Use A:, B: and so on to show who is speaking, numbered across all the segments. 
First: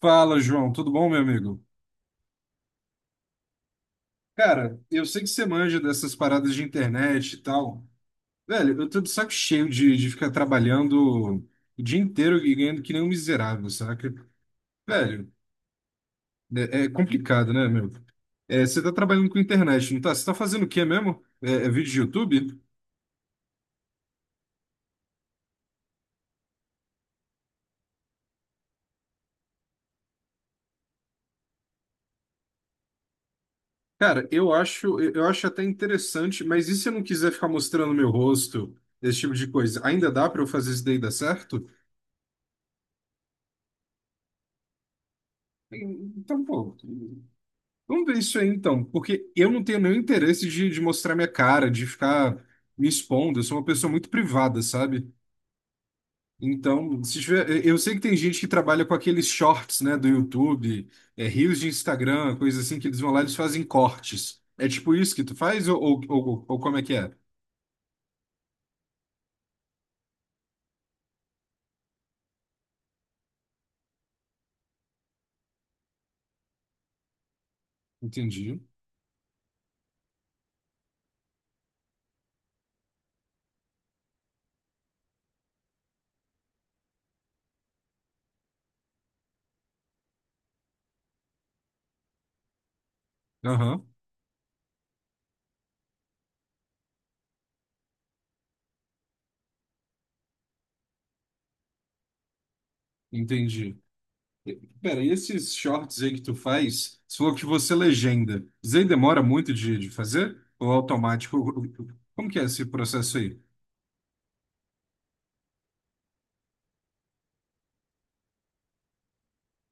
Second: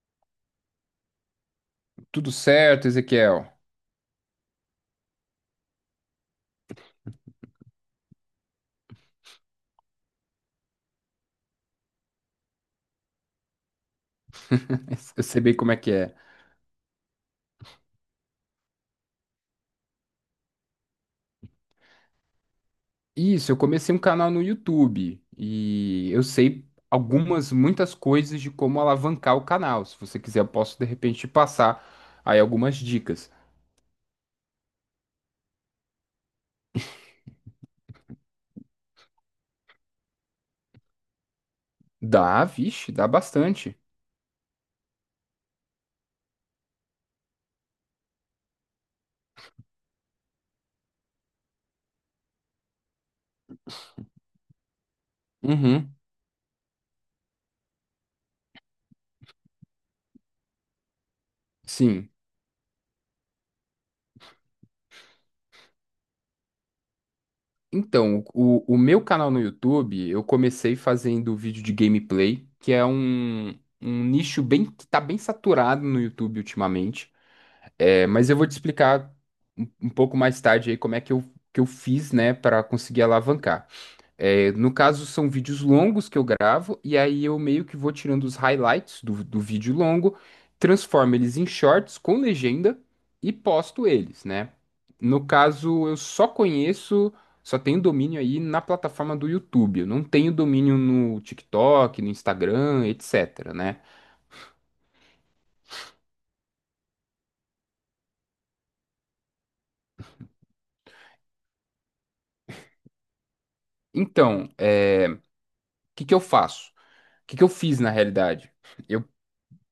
A: Fala, João, tudo bom, meu amigo?
B: Tudo certo, Ezequiel?
A: Cara, eu sei que você manja dessas paradas de internet e tal. Velho, eu tô de saco cheio de ficar trabalhando o dia inteiro e ganhando que nem um miserável, saca?
B: Eu
A: Velho,
B: sei bem como é que é.
A: é complicado, né, meu? É, você tá trabalhando com internet, não tá? Você tá fazendo o quê mesmo? É vídeo de YouTube?
B: Isso, eu comecei um canal no YouTube e eu sei muitas coisas de como alavancar o canal. Se você quiser, eu posso de repente te passar aí algumas dicas.
A: Cara, eu acho, eu acho até interessante, mas e se eu não quiser ficar mostrando meu rosto, esse tipo de coisa? Ainda dá pra eu fazer isso daí dar certo?
B: Dá, vixe, dá bastante.
A: Então, pô. Vamos ver isso aí então, porque eu não tenho nenhum interesse de mostrar minha cara, de ficar me expondo. Eu sou uma pessoa muito privada, sabe?
B: Uhum.
A: Então, se tiver, eu sei que tem gente que trabalha com aqueles shorts, né, do YouTube, é, reels de
B: Sim.
A: Instagram, coisa assim, que eles vão lá e eles fazem cortes. É tipo isso que tu faz ou como é que é?
B: Então, o meu canal no YouTube, eu comecei fazendo vídeo de gameplay, que é um nicho bem que tá bem saturado no YouTube ultimamente. É, mas eu vou te
A: Entendi.
B: explicar um pouco mais tarde aí como é que que eu fiz, né, para conseguir alavancar. É, no caso, são vídeos longos que eu gravo, e aí eu meio que vou tirando os highlights do vídeo longo, transformo eles em shorts com legenda e posto
A: Aham,
B: eles, né? No caso, só tenho domínio aí na plataforma do YouTube. Eu não tenho domínio no TikTok, no Instagram, etc, né?
A: entendi. Pera, e esses shorts aí que tu faz, você falou que você é legenda. Isso aí demora muito de fazer? Ou é automático? Como que é esse processo aí?
B: Então, é, o que que eu faço? O que que eu fiz na realidade?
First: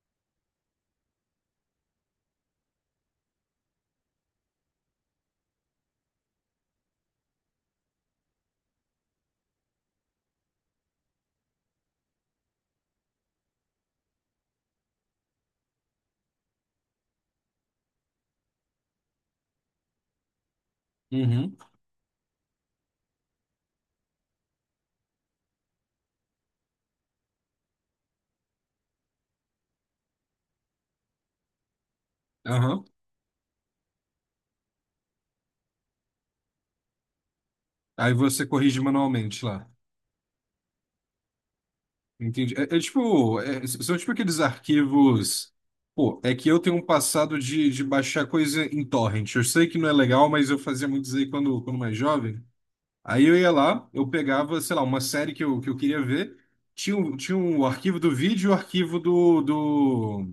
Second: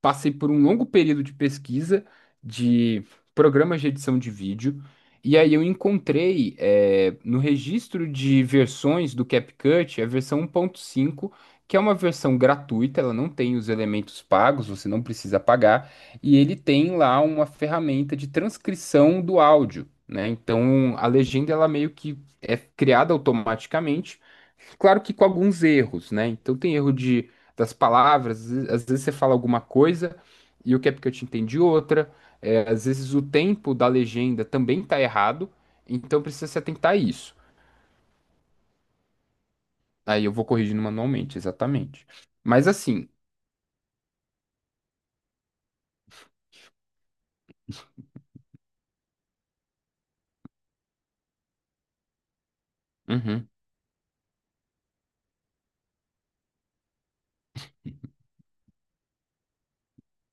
B: Passei por um longo período de pesquisa de programas de edição de vídeo, e aí eu encontrei no registro de versões do CapCut a versão 1.5, que é uma versão gratuita, ela não tem os elementos pagos, você não precisa pagar, e ele tem lá uma ferramenta de transcrição do áudio, né? Então a legenda
A: Uhum.
B: ela meio que é criada automaticamente. Claro que com alguns erros, né? Então tem erro de das palavras. Às vezes você fala alguma coisa e o Capcut entende outra. É,
A: Aham.
B: às vezes o tempo da legenda também tá errado, então precisa se atentar a isso.
A: Aí você corrige manualmente lá.
B: Aí eu vou corrigindo manualmente, exatamente.
A: Entendi.
B: Mas
A: É, é
B: assim.
A: tipo, é, são tipo aqueles arquivos. Pô, é que eu tenho um passado de baixar coisa em torrent. Eu sei que não é legal, mas eu fazia muito isso aí quando mais jovem. Aí eu
B: Uhum.
A: ia lá, eu pegava, sei lá, uma série que eu queria ver. Tinha, tinha um arquivo do vídeo e o arquivo do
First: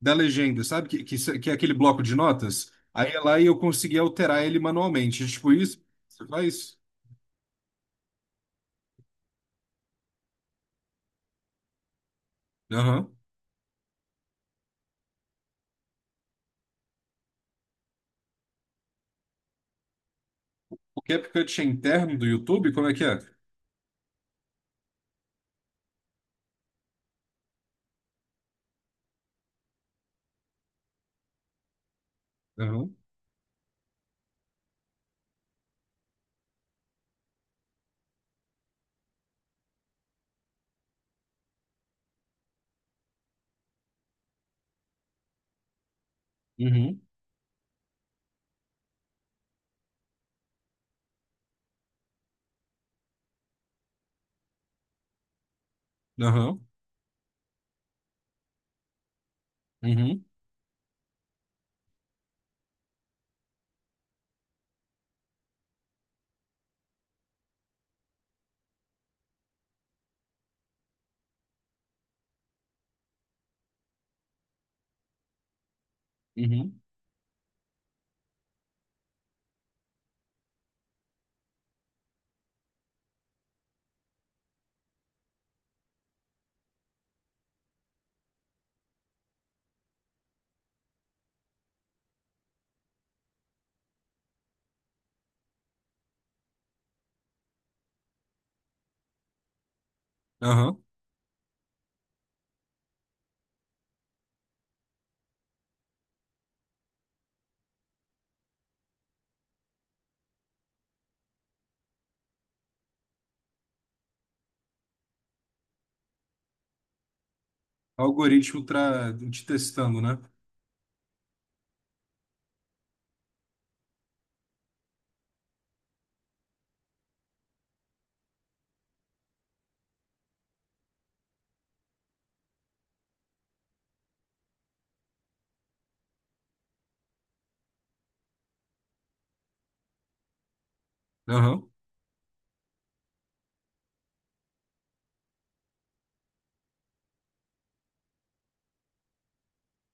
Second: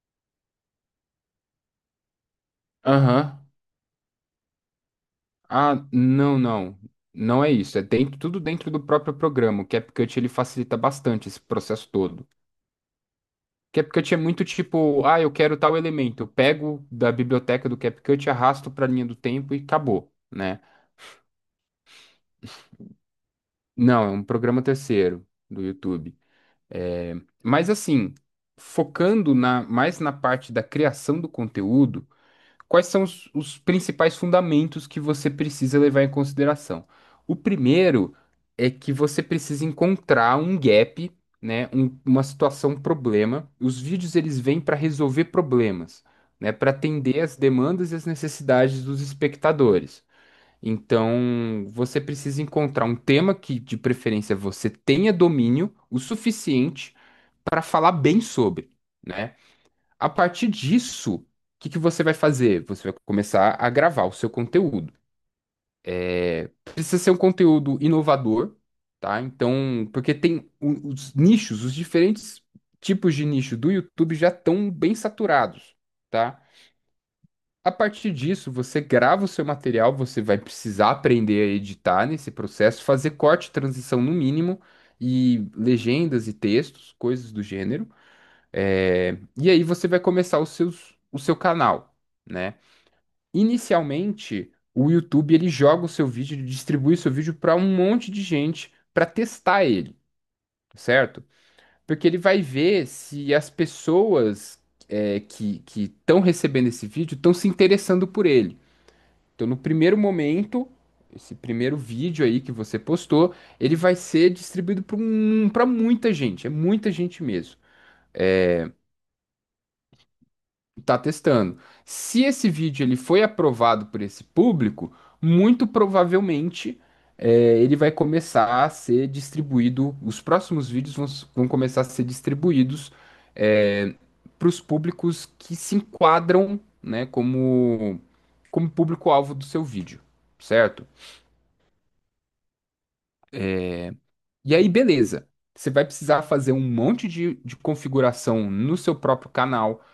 A: da legenda, sabe? Que é aquele bloco de notas. Aí ia
B: Aham.
A: lá e eu conseguia alterar ele manualmente. Tipo isso?
B: Ah,
A: Você
B: não,
A: faz?
B: não, não é isso. É dentro, tudo dentro do próprio programa. O CapCut ele facilita bastante esse processo todo.
A: Aham.
B: CapCut é muito tipo, ah, eu quero tal elemento, eu pego da biblioteca do CapCut, arrasto para a linha do tempo e acabou, né?
A: CapCut é interno do YouTube? Como é que é?
B: Não, é um programa terceiro do YouTube. É, mas assim, focando na, mais na parte da criação do conteúdo, quais
A: Aham,
B: são os principais fundamentos que você precisa levar em consideração? O primeiro é que você precisa encontrar um gap, né, uma situação, um problema. Os vídeos eles vêm para resolver problemas, né, para
A: uhum,
B: atender as demandas e as necessidades dos espectadores. Então, você precisa encontrar um tema que, de preferência, você tenha domínio o
A: aham,
B: suficiente para falar bem sobre, né? A
A: uhum,
B: partir disso, o que que você vai fazer? Você vai começar a gravar o seu conteúdo. Precisa ser um conteúdo inovador, tá? Então, porque tem os nichos, os diferentes tipos de nicho do YouTube já estão bem saturados, tá?
A: uhum,
B: A partir disso, você grava o seu material, você vai precisar aprender a editar nesse processo, fazer corte, transição no mínimo, e legendas e textos, coisas do gênero. É, e aí você vai começar o seu canal, né? Inicialmente, o YouTube ele joga o seu vídeo, ele distribui o seu vídeo para um monte de gente para testar ele,
A: aham.
B: certo? Porque ele vai ver se as pessoas que estão recebendo esse vídeo estão se interessando por ele. Então, no primeiro momento, esse primeiro vídeo aí que você postou, ele vai ser distribuído para muita gente, é muita gente mesmo.
A: Algoritmo tra... te testando, né?
B: Tá testando. Se esse vídeo ele foi aprovado por esse público, muito provavelmente ele vai começar a ser distribuído. Os próximos vídeos vão começar a ser distribuídos é, para os públicos que se enquadram, né, como público-alvo do seu vídeo, certo?
A: Aham.
B: E aí, beleza. Você vai precisar fazer um monte de configuração no seu próprio canal.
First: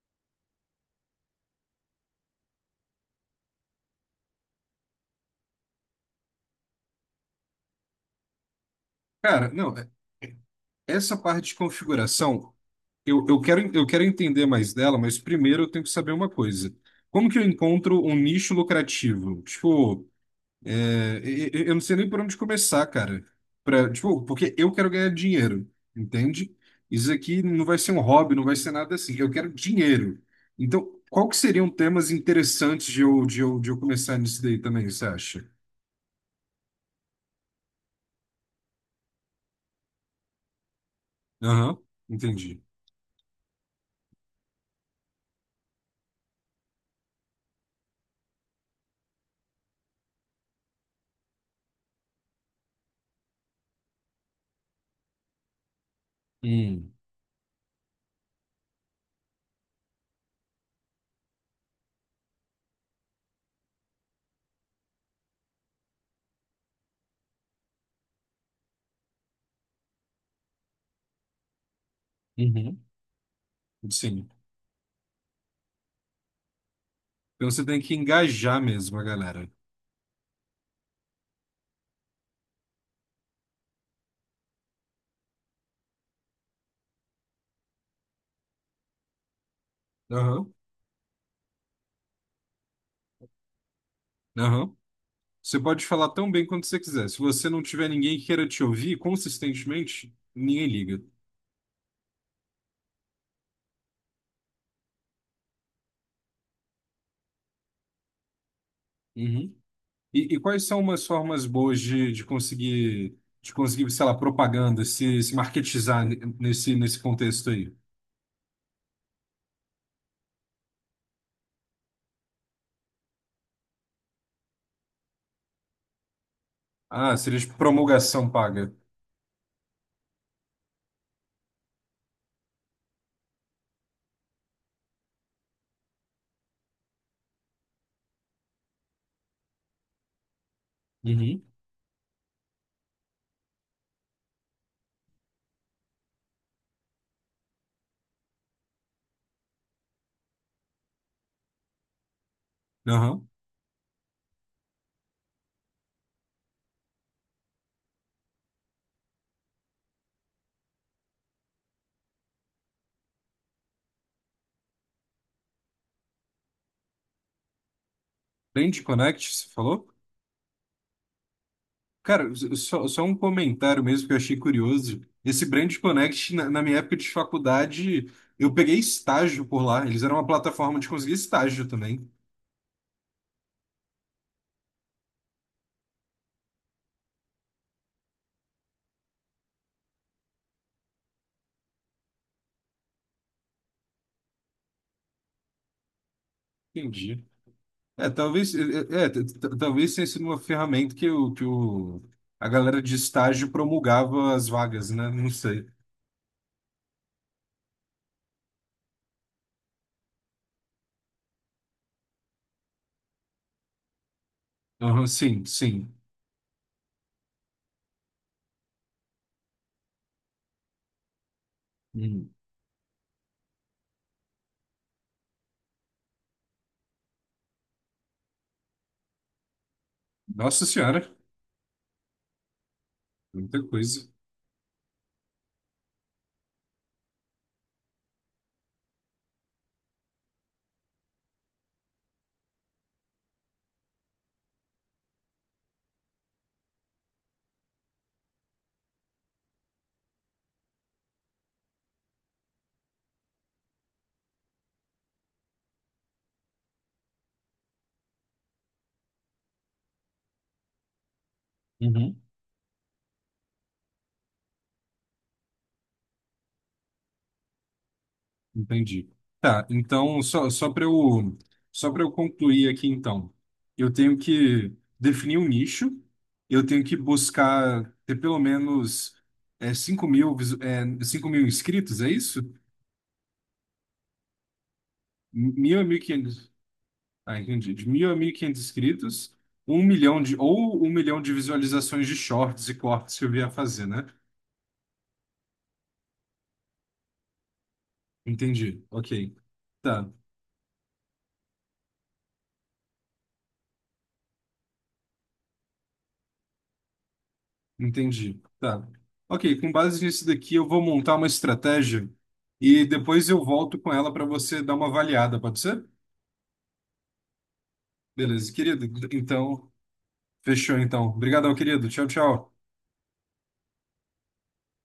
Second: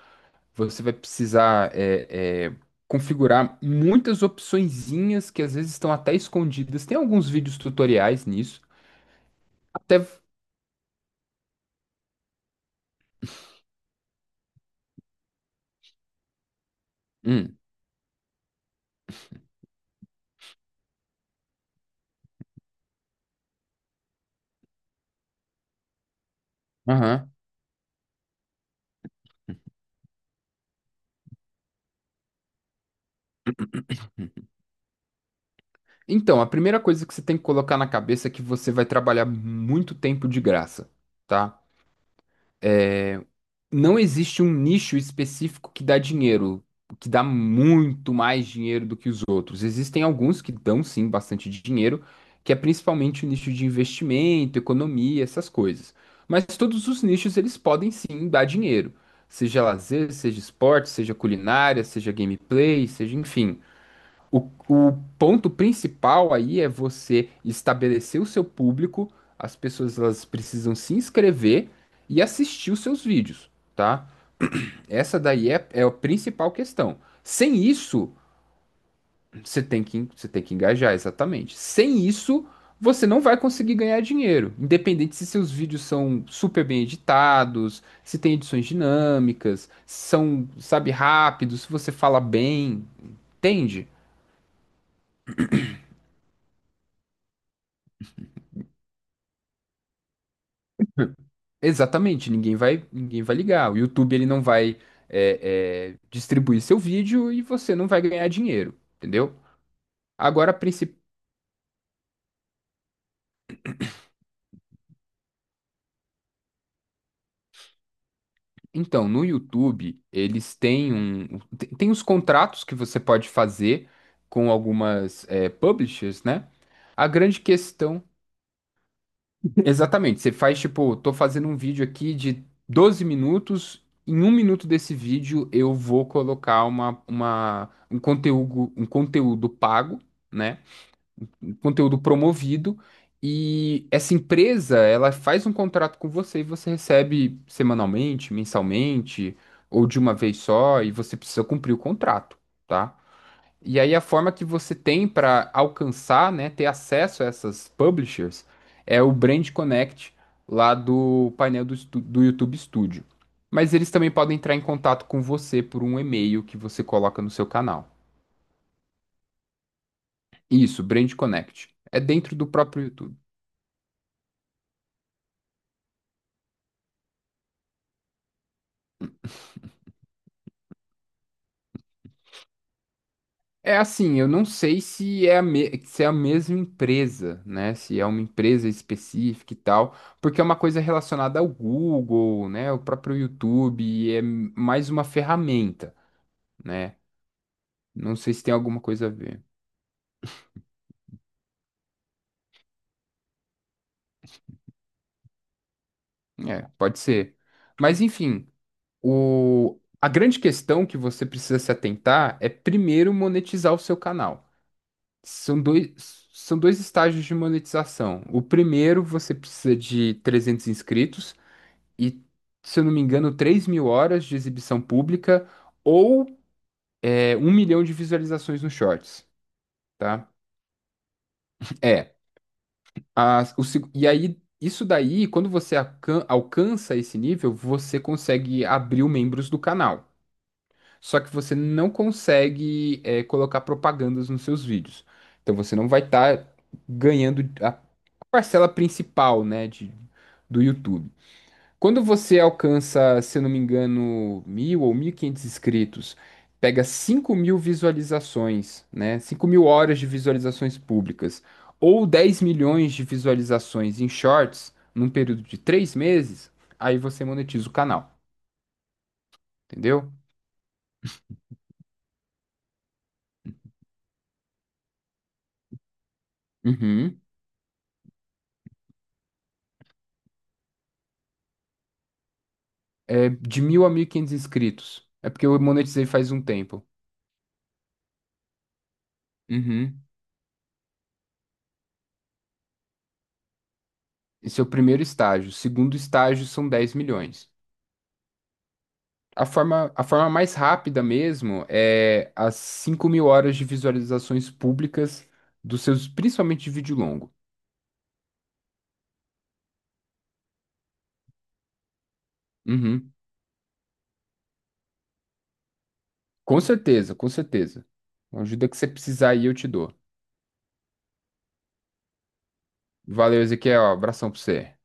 B: Você vai precisar configurar muitas opçõezinhas que às vezes estão até escondidas. Tem alguns vídeos tutoriais nisso.
A: Cara, não,
B: Até.
A: é, essa parte de configuração, eu quero entender mais dela, mas primeiro eu tenho que saber uma coisa. Como que eu
B: Hum.
A: encontro um nicho lucrativo? Tipo, é, eu não sei nem por onde começar, cara. Pra, tipo, porque eu quero ganhar dinheiro, entende? Isso
B: Aham.
A: aqui não vai ser um hobby, não vai ser nada assim. Eu quero dinheiro. Então, qual que seriam temas interessantes de eu começar nisso daí também, você acha?
B: Então, a primeira coisa que você tem que colocar na cabeça é que você vai trabalhar muito tempo de graça, tá?
A: Aham, entendi.
B: Não existe um nicho específico que dá dinheiro, que dá muito mais dinheiro do que os outros. Existem alguns que dão sim bastante dinheiro, que é principalmente o nicho de investimento, economia, essas coisas. Mas todos
A: Hum,
B: os nichos eles podem sim dar dinheiro, seja lazer, seja esporte, seja culinária, seja gameplay, seja enfim. O ponto principal aí é você estabelecer o seu público, as pessoas elas precisam se inscrever e assistir
A: uhum.
B: os seus vídeos, tá?
A: Sim.
B: Essa daí é a principal questão.
A: Então
B: Sem
A: você tem que
B: isso,
A: engajar mesmo a galera.
B: você tem que engajar, exatamente. Sem isso, você não vai conseguir ganhar dinheiro. Independente se seus vídeos são super bem editados, se tem edições dinâmicas, se são,
A: Aham,
B: sabe, rápidos, se você fala bem, entende?
A: aham. Você pode falar tão bem quanto você quiser. Se você não tiver ninguém que queira te ouvir consistentemente, ninguém liga.
B: Exatamente, ninguém vai ligar. O YouTube ele não vai distribuir seu vídeo e você não vai ganhar dinheiro, entendeu?
A: Uhum. E
B: Agora, a
A: quais são
B: principal.
A: umas formas boas de conseguir, sei lá, propaganda, se marketizar nesse, nesse contexto aí?
B: Então, no YouTube, eles têm um. Tem os contratos que você pode fazer com algumas publishers, né? A
A: Ah, seria
B: grande
A: de
B: questão.
A: promulgação paga.
B: Exatamente, você faz tipo, tô fazendo um vídeo aqui de 12 minutos. Em 1 minuto desse vídeo, eu vou colocar um conteúdo pago, né?
A: Uhum.
B: Conteúdo promovido e essa empresa, ela faz um contrato com você e você recebe semanalmente, mensalmente ou de uma vez só e você precisa cumprir o contrato, tá?
A: Aham.
B: E aí a forma que você tem para alcançar, né, ter acesso a essas publishers é o Brand Connect lá do painel do YouTube Studio. Mas eles também podem entrar em contato com você por um e-mail que você coloca no seu canal.
A: Brand Connect, você falou?
B: Isso, Brand Connect. É
A: Cara,
B: dentro do próprio
A: só um
B: YouTube.
A: comentário mesmo que eu achei curioso. Esse Brand Connect, na minha época de faculdade, eu peguei estágio por lá. Eles eram uma plataforma de conseguir estágio também.
B: É assim, eu não sei se é a mesma empresa, né? Se é uma empresa específica e tal, porque é uma coisa relacionada ao Google, né? O próprio YouTube e é mais uma ferramenta, né?
A: Entendi. É,
B: Não sei se tem
A: talvez, é,
B: alguma
A: é,
B: coisa
A: é,
B: a
A: t-
B: ver.
A: t- talvez tenha sido uma ferramenta que o, a galera de estágio promulgava as vagas, né? Não sei.
B: É, pode ser. Mas enfim, a grande questão que você precisa se atentar é primeiro monetizar o seu canal.
A: Aham, sim, sim.
B: São dois estágios de monetização. O primeiro, você precisa de 300 inscritos. E,
A: Hum.
B: se eu não me engano, 3.000 horas de exibição pública ou 1 milhão de visualizações nos shorts, tá?
A: Nossa Senhora,
B: É.
A: muita
B: E
A: coisa.
B: aí, isso daí, quando você alcança esse nível, você consegue abrir os membros do canal. Só que você não consegue colocar propagandas nos seus vídeos. Então você não vai estar ganhando a parcela principal, né, do YouTube. Quando você alcança, se eu não me engano, 1.000 ou 1.500 inscritos, pega 5.000 visualizações, né? 5.000 horas de visualizações públicas, ou
A: Uhum.
B: 10 milhões de visualizações em shorts, num período de 3 meses, aí você monetiza o canal,
A: Entendi. Tá,
B: entendeu?
A: então, só para só para eu concluir aqui, então, eu tenho que definir um nicho, eu tenho que
B: Uhum.
A: buscar ter pelo menos 5 mil, 5 mil inscritos, é isso?
B: É de 1.000 a 1.500 inscritos. É porque eu
A: Mil a mil e
B: monetizei faz um
A: quinhentos?
B: tempo.
A: Ah, entendi. De 1.000 a 1.500 inscritos,
B: Uhum.
A: ou 1 milhão de visualizações de shorts e cortes que eu vier fazer, né?
B: Esse é o primeiro estágio. O segundo estágio são 10 milhões.
A: Entendi. Ok.
B: A
A: Tá.
B: forma mais rápida mesmo é as 5.000 horas de visualizações públicas dos seus, principalmente de vídeo longo.
A: Entendi. Tá. Ok, com base nisso daqui, eu vou montar uma estratégia e
B: Uhum.
A: depois eu volto com ela para você dar uma avaliada, pode ser?
B: Com certeza, com certeza. A
A: Beleza,
B: ajuda que
A: querido.
B: você precisar aí eu te
A: Então,
B: dou.
A: fechou então. Obrigadão, querido. Tchau, tchau.
B: Valeu, Ezequiel. Abração pra você.